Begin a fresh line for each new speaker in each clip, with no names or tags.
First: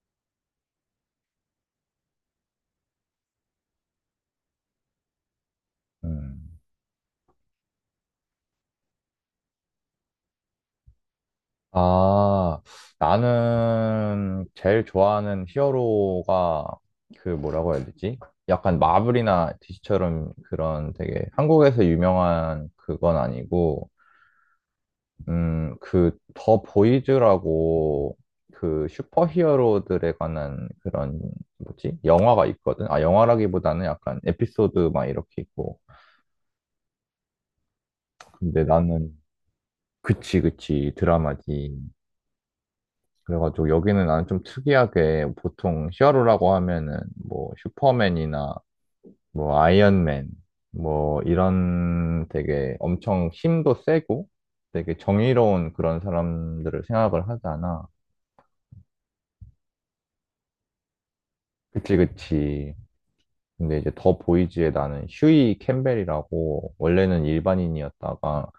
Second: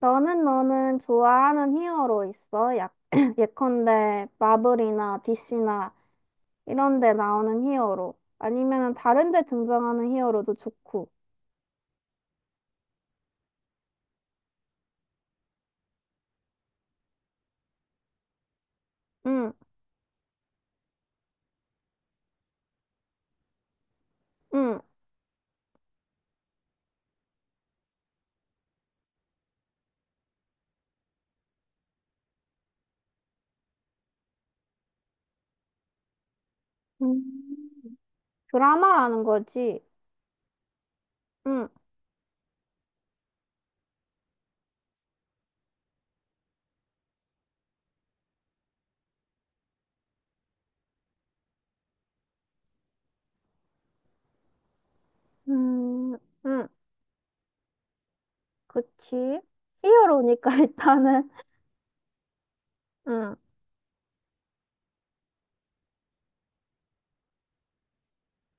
너는 좋아하는 히어로 있어? 예컨대 마블이나 DC나
음.
이런 데 나오는 히어로. 아니면은 다른 데 등장하는 히어로도 좋고.
아, 나는 제일 좋아하는 히어로가 그 뭐라고 해야 되지? 약간 마블이나
응,
DC처럼 그런 되게 한국에서 유명한 그건 아니고,
응.
그 더 보이즈라고 그 슈퍼 히어로들에 관한 그런 뭐지? 영화가 있거든? 아, 영화라기보다는 약간 에피소드 막 이렇게 있고.
음,
근데 나는
드라마라는 거지.
그치, 그치,
응,
드라마지. 그래가지고 여기는 나는 좀 특이하게 보통 히어로라고 하면은 뭐 슈퍼맨이나 뭐 아이언맨 뭐 이런 되게 엄청 힘도 세고 되게 정의로운 그런
음, 응.
사람들을 생각을 하잖아.
그치? 히어로니까 일단은.
그치, 그치.
응,
근데 이제 더 보이지에 나는 휴이 캠벨이라고 원래는 일반인이었다가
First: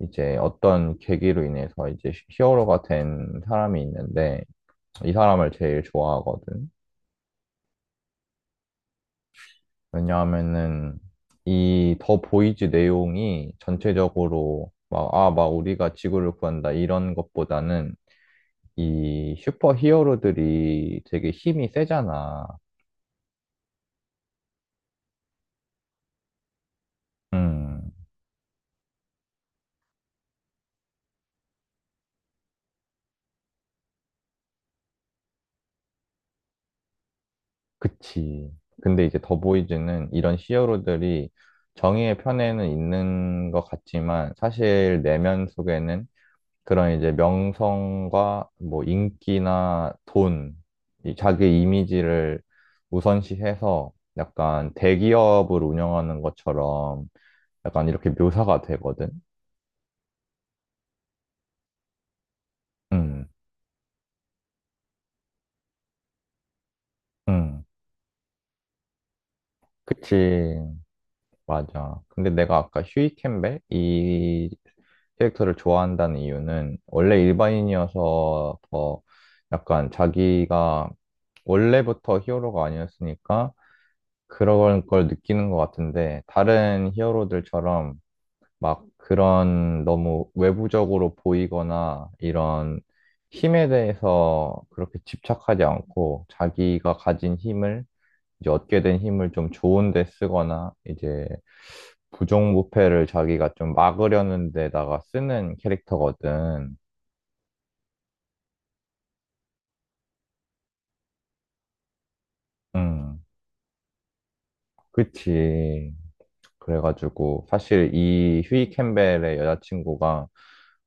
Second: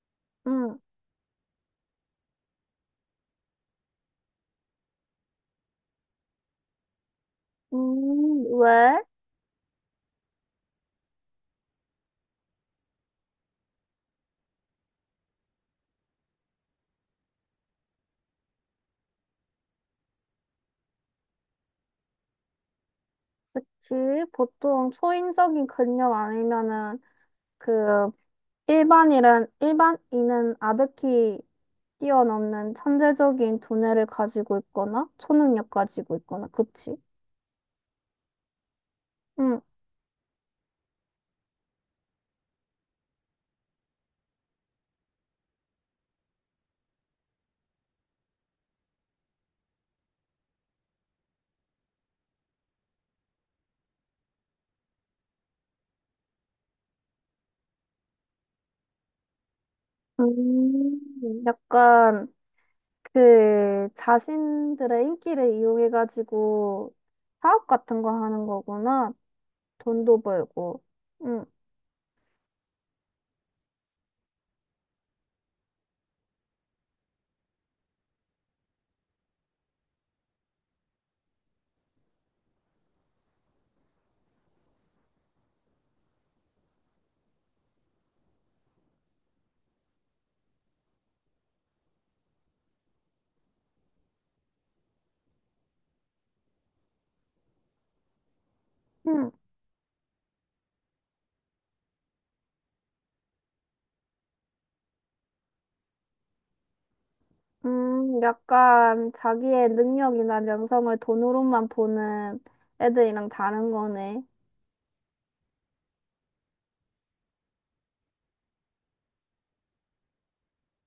이제
응.
어떤 계기로 인해서 이제 히어로가 된 사람이 있는데 이 사람을 제일 좋아하거든.
왜?
왜냐하면은 이 더 보이즈 내용이 전체적으로 막, 아, 막 우리가 지구를 구한다 이런 것보다는 이 슈퍼 히어로들이 되게 힘이 세잖아.
그치? 보통 초인적인 근력 아니면은
음,
그 일반인은 아득히 뛰어넘는 천재적인 두뇌를 가지고 있거나 초능력 가지고 있거나, 그치?
그치. 근데 이제 더
응.
보이즈는 이런 히어로들이 정의의 편에는 있는 것 같지만 사실 내면 속에는 그런 이제 명성과 뭐 인기나 돈, 이 자기 이미지를 우선시해서 약간 대기업을 운영하는 것처럼 약간 이렇게 묘사가 되거든.
약간
음,
그 자신들의 인기를 이용해가지고
음.
사업 같은 거 하는 거구나. 돈도
그치.
벌고. 응.
맞아. 근데 내가 아까 휴이 캠벨 이 캐릭터를 좋아한다는 이유는 원래 일반인이어서 더 약간 자기가 원래부터 히어로가 아니었으니까 그런 걸 느끼는 것 같은데, 다른 히어로들처럼 막 그런 너무 외부적으로 보이거나 이런 힘에 대해서 그렇게 집착하지 않고 자기가 가진 힘을, 이제 얻게 된
응.
힘을 좀 좋은 데 쓰거나 이제 부정부패를 자기가 좀 막으려는 데다가 쓰는 캐릭터거든.
약간 자기의 능력이나 명성을 돈으로만 보는
음,
애들이랑 다른 거네.
그치. 그래가지고 사실 이 휴이 캠벨의 여자친구가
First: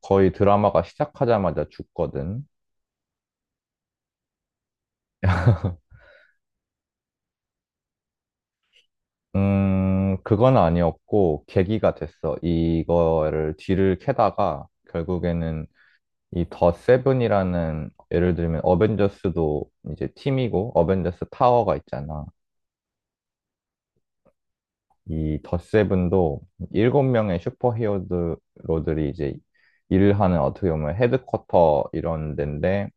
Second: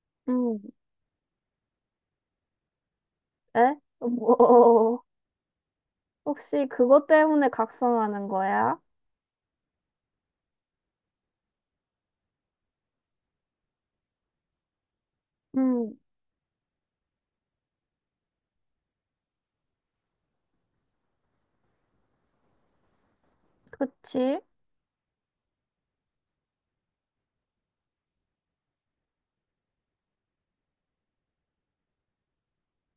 거의
응.
드라마가 시작하자마자 죽거든.
에? 뭐. 혹시 그것 때문에 각성하는 거야?
그건 아니었고 계기가 됐어. 이거를 뒤를 캐다가 결국에는
음,
이 더 세븐이라는 예를 들면 어벤져스도 이제 팀이고 어벤져스 타워가 있잖아.
그치?
이 더 세븐도 일곱 명의 슈퍼히어로들이 이제 일을 하는 어떻게 보면 헤드쿼터 이런 데인데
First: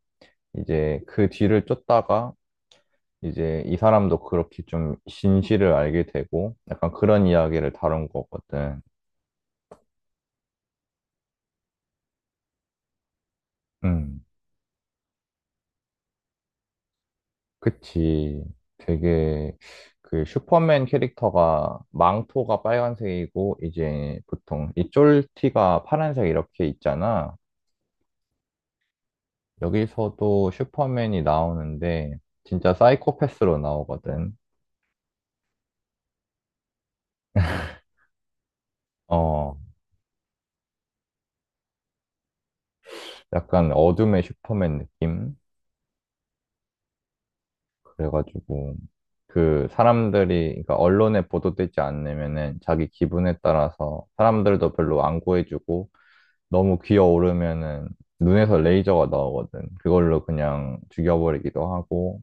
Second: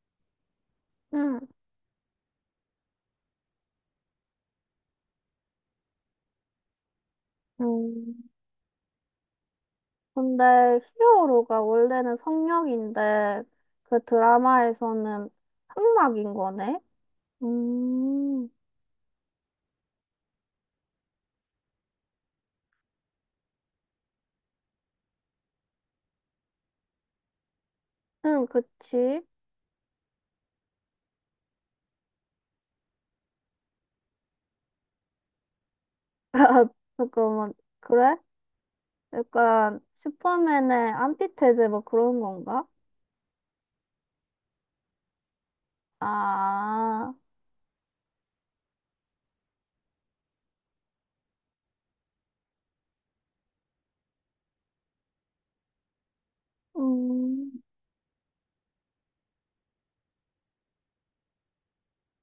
이제 그
음,
뒤를 쫓다가 이제 이 사람도 그렇게 좀 진실을 알게 되고 약간 그런 이야기를 다룬
음,
거거든.
근데 히어로가 원래는 성역인데 그
음,
드라마에서는 흑막인 거네?
그치.
음,
되게 그 슈퍼맨 캐릭터가 망토가 빨간색이고 이제 보통 이 쫄티가 파란색 이렇게 있잖아.
응 그치?
여기서도 슈퍼맨이 나오는데 진짜 사이코패스로 나오거든.
잠깐만, 그래?
어,
약간 슈퍼맨의 안티테제 뭐 그런 건가?
약간 어둠의 슈퍼맨 느낌?
아,
그래가지고 그 사람들이 그러니까 언론에 보도되지 않으면은 자기 기분에 따라서 사람들도 별로 안 구해주고 너무
음,
기어오르면은 눈에서 레이저가 나오거든. 그걸로 그냥 죽여버리기도 하고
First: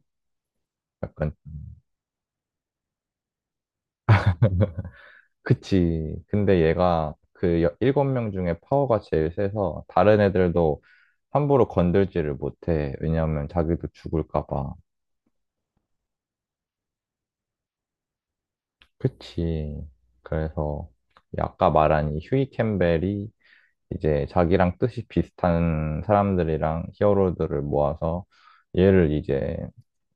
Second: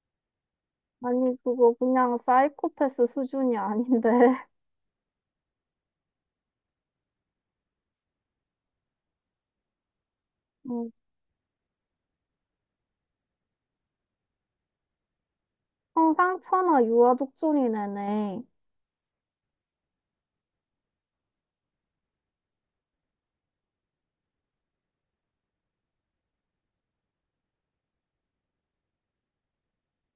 약간
아니 그거 그냥 사이코패스 수준이 아닌데.
그치. 근데 얘가 그 일곱 명 중에 파워가 제일 세서 다른 애들도 함부로 건들지를 못해. 왜냐하면 자기도 죽을까 봐.
청상천하 유아독존이네네.
그치. 그래서 이 아까 말한 이 휴이 캠벨이 이제 자기랑 뜻이 비슷한 사람들이랑 히어로들을 모아서 얘를 이제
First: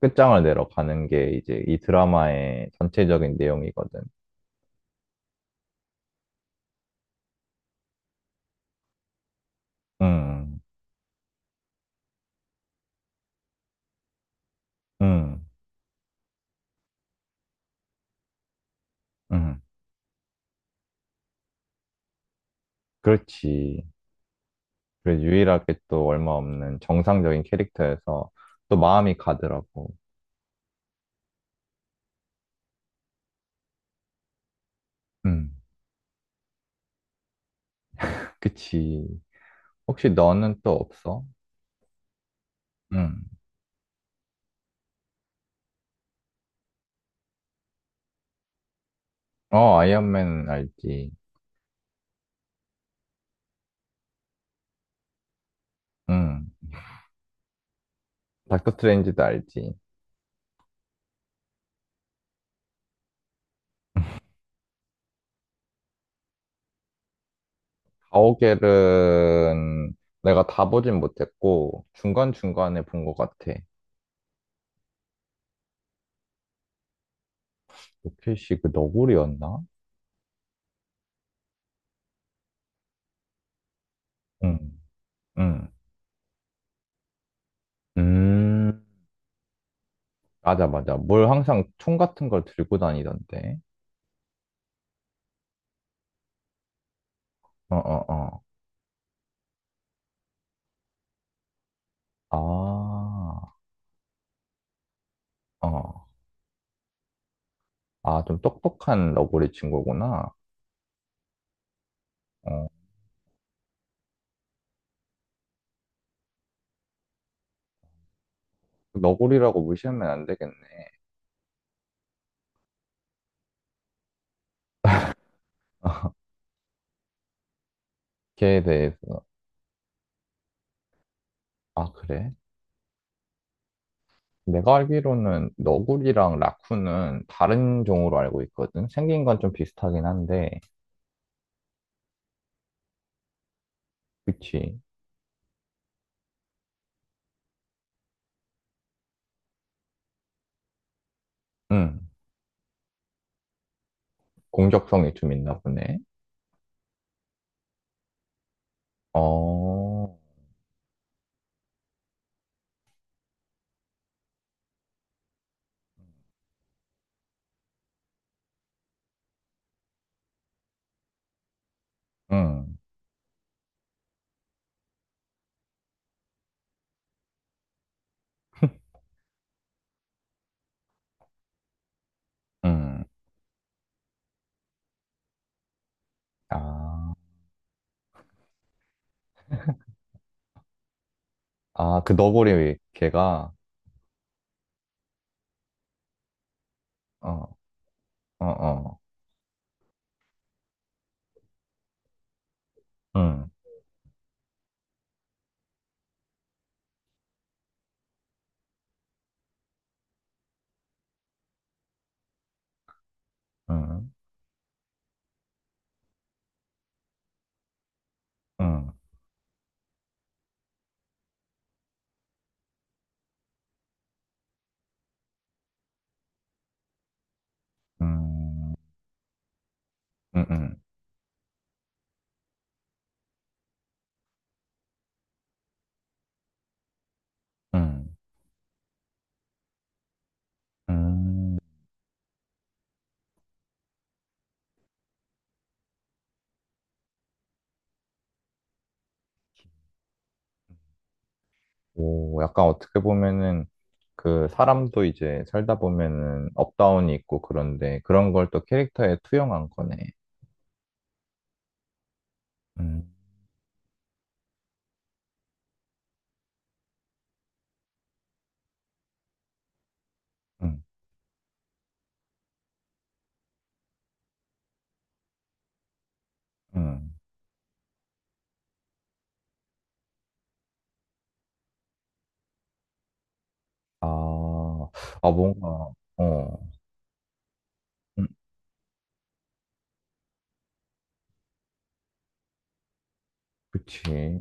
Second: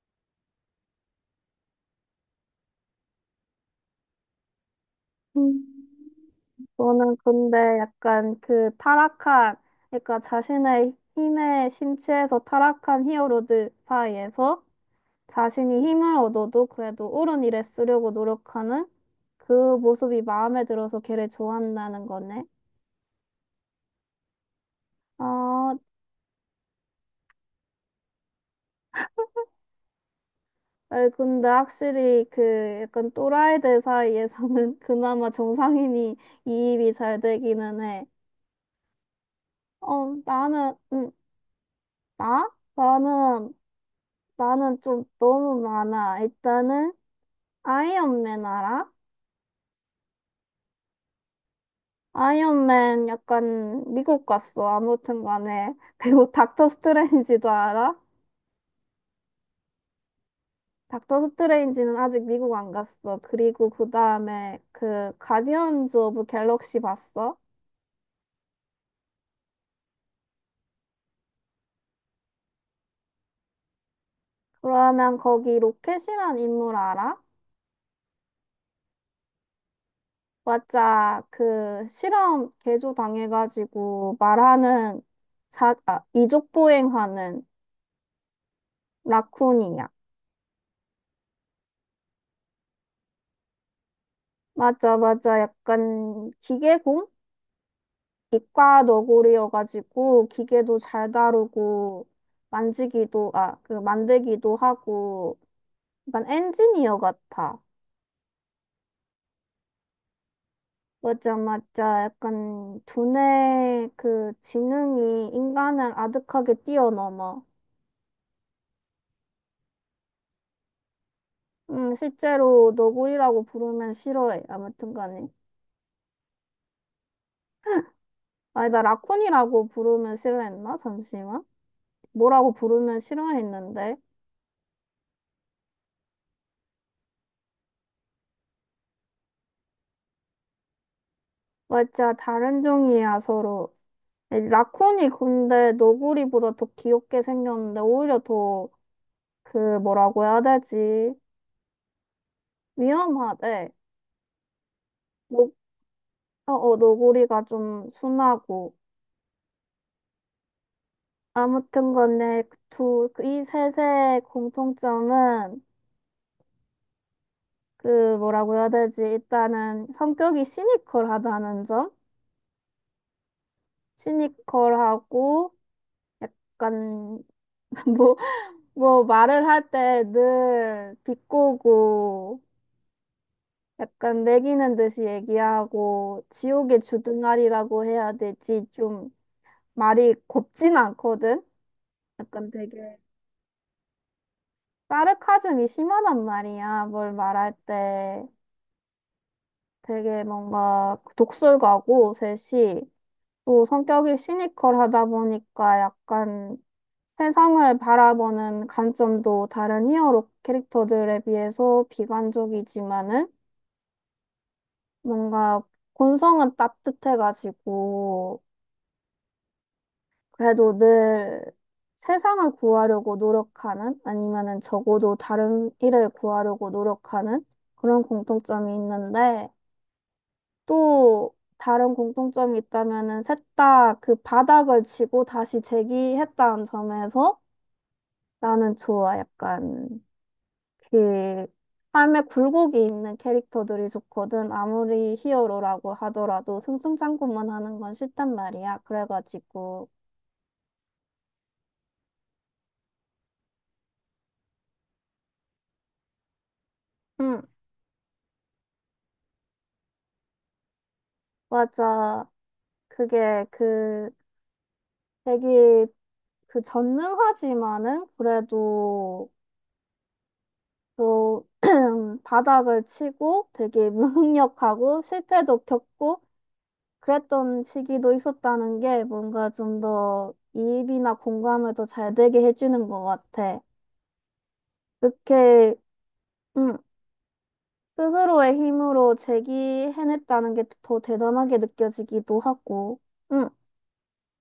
끝장을 내러 가는 게 이제 이 드라마의 전체적인 내용이거든.
음. 저는 근데 약간 그 타락한, 그러니까
음,
자신의 힘에 심취해서 타락한 히어로들 사이에서
음,
자신이 힘을 얻어도 그래도 옳은 일에 쓰려고 노력하는
음,
그 모습이 마음에 들어서 걔를 좋아한다는 거네.
그렇지. 그래,
아,
유일하게 또 얼마 없는 정상적인 캐릭터여서 또 마음이 가더라고.
아이, 근데 확실히 그 약간 또라이들 사이에서는 그나마
음,
정상인이 이입이 잘 되기는 해.
그치. 혹시
어,
너는 또
나는,
없어?
나?
음.
나는, 나는 좀 너무 많아. 일단은, 아이언맨 알아?
어, 아이언맨 알지.
아이언맨 약간 미국 갔어. 아무튼 간에. 그리고
음.
닥터 스트레인지도 알아?
닥터 스트레인지도 알지.
닥터 스트레인지는 아직 미국 안 갔어. 그리고 그 다음에 그 가디언즈 오브 갤럭시 봤어?
가오갤은 내가 다 보진 못했고 중간중간에 본 것 같아.
그러면 거기 로켓이란 인물 알아?
로켓이 그 너구리였나?
맞아 그 실험 개조 당해가지고
응,
말하는
응.
자, 아, 이족 보행하는
음,
라쿤이야.
맞아, 맞아. 뭘 항상 총 같은 걸 들고 다니던데.
맞아, 맞아. 약간 기계공?
어, 어, 어.
이과 너구리여가지고 기계도 잘 다루고
아,
만지기도, 아, 그 만들기도 하고
어.
약간 엔지니어 같아.
아, 좀 똑똑한 너구리 친구구나.
맞아, 맞아.
어.
약간 두뇌 그 지능이 인간을 아득하게 뛰어넘어.
너구리라고 무시하면 안 되겠네.
실제로 너구리라고 부르면 싫어해. 아무튼 간에.
걔에
아니, 나
대해서.
라쿤이라고 부르면 싫어했나? 잠시만.
아, 그래?
뭐라고 부르면 싫어했는데?
내가 알기로는 너구리랑 라쿤은 다른 종으로 알고 있거든. 생긴 건 좀 비슷하긴 한데.
맞아, 다른 종이야, 서로.
그치.
라쿤이 근데 너구리보다 더 귀엽게 생겼는데, 오히려 더, 그, 뭐라고 해야 되지?
응.
위험하대.
공격성이 좀
너,
있나 보네.
어, 어, 너구리가 좀 순하고.
어,
아무튼 간에, 그 두, 그이 셋의 공통점은, 그, 뭐라고 해야 되지? 일단은, 성격이 시니컬하다는 점?
응,
시니컬하고, 약간, 뭐, 뭐, 말을 할 때 늘 비꼬고,
응.
약간 매기는 듯이 얘기하고 지옥의
아,
주둥아리라고 해야 되지 좀 말이 곱진 않거든.
아, 그
약간
너구리
되게
개가,
사르카즘이 심하단 말이야. 뭘 말할
어,
때
어, 어,
되게 뭔가 독설가고 셋이
응,
또 성격이 시니컬하다 보니까 약간 세상을 바라보는 관점도 다른 히어로 캐릭터들에 비해서 비관적이지만은
응,
뭔가 본성은 따뜻해가지고
응,
그래도 늘 세상을 구하려고 노력하는 아니면은 적어도 다른 일을 구하려고 노력하는 그런 공통점이
응,
있는데
응, 응,
또 다른 공통점이 있다면은 셋 다 그 바닥을 치고 다시 재기했다는 점에서
응.
나는 좋아. 약간 그
응.
삶에 굴곡이 있는 캐릭터들이 좋거든. 아무리 히어로라고 하더라도 승승장구만 하는 건 싫단 말이야. 그래가지고
오, 약간 어떻게 보면은 그 사람도 이제 살다 보면은 업다운이 있고
응,
그런데 그런 걸 또 캐릭터에 투영한 거네.
맞아.
음,
그게 그 되게 그 전능하지만은 그래도
음,
또 바닥을 치고 되게 무능력하고 실패도 겪고
음.
그랬던 시기도 있었다는 게 뭔가 좀 더 이입이나 공감을 더 잘 되게 해주는 것 같아.
아, 아
그렇게
뭔가 어,
음,
음.
스스로의 힘으로 제기해냈다는 게 더 대단하게 느껴지기도 하고. 응,
그치.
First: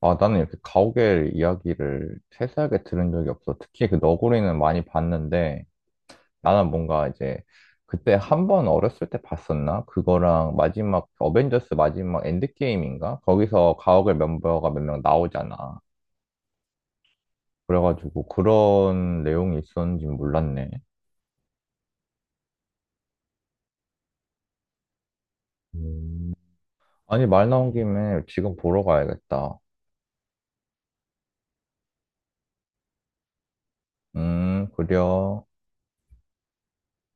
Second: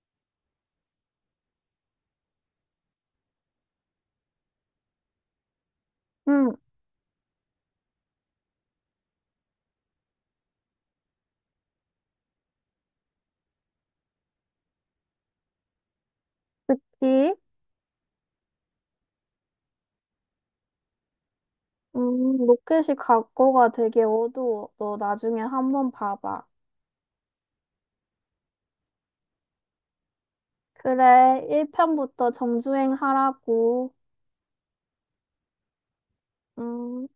아, 나는 이렇게 가오갤 이야기를 세세하게 들은 적이 없어. 특히 그 너구리는 많이 봤는데,
응,
나는 뭔가 이제, 그때 한 번 어렸을 때 봤었나? 그거랑 마지막, 어벤져스 마지막 엔드게임인가? 거기서 가오갤 멤버가 몇 명 나오잖아.
이
그래가지고 그런 내용이 있었는지 몰랐네.
로켓이 각고가 되게 어두워. 너 나중에 한번
음.
봐봐.
아니, 말 나온 김에 지금 보러 가야겠다.
그래, 1편부터 정주행 하라고.
그려.
음.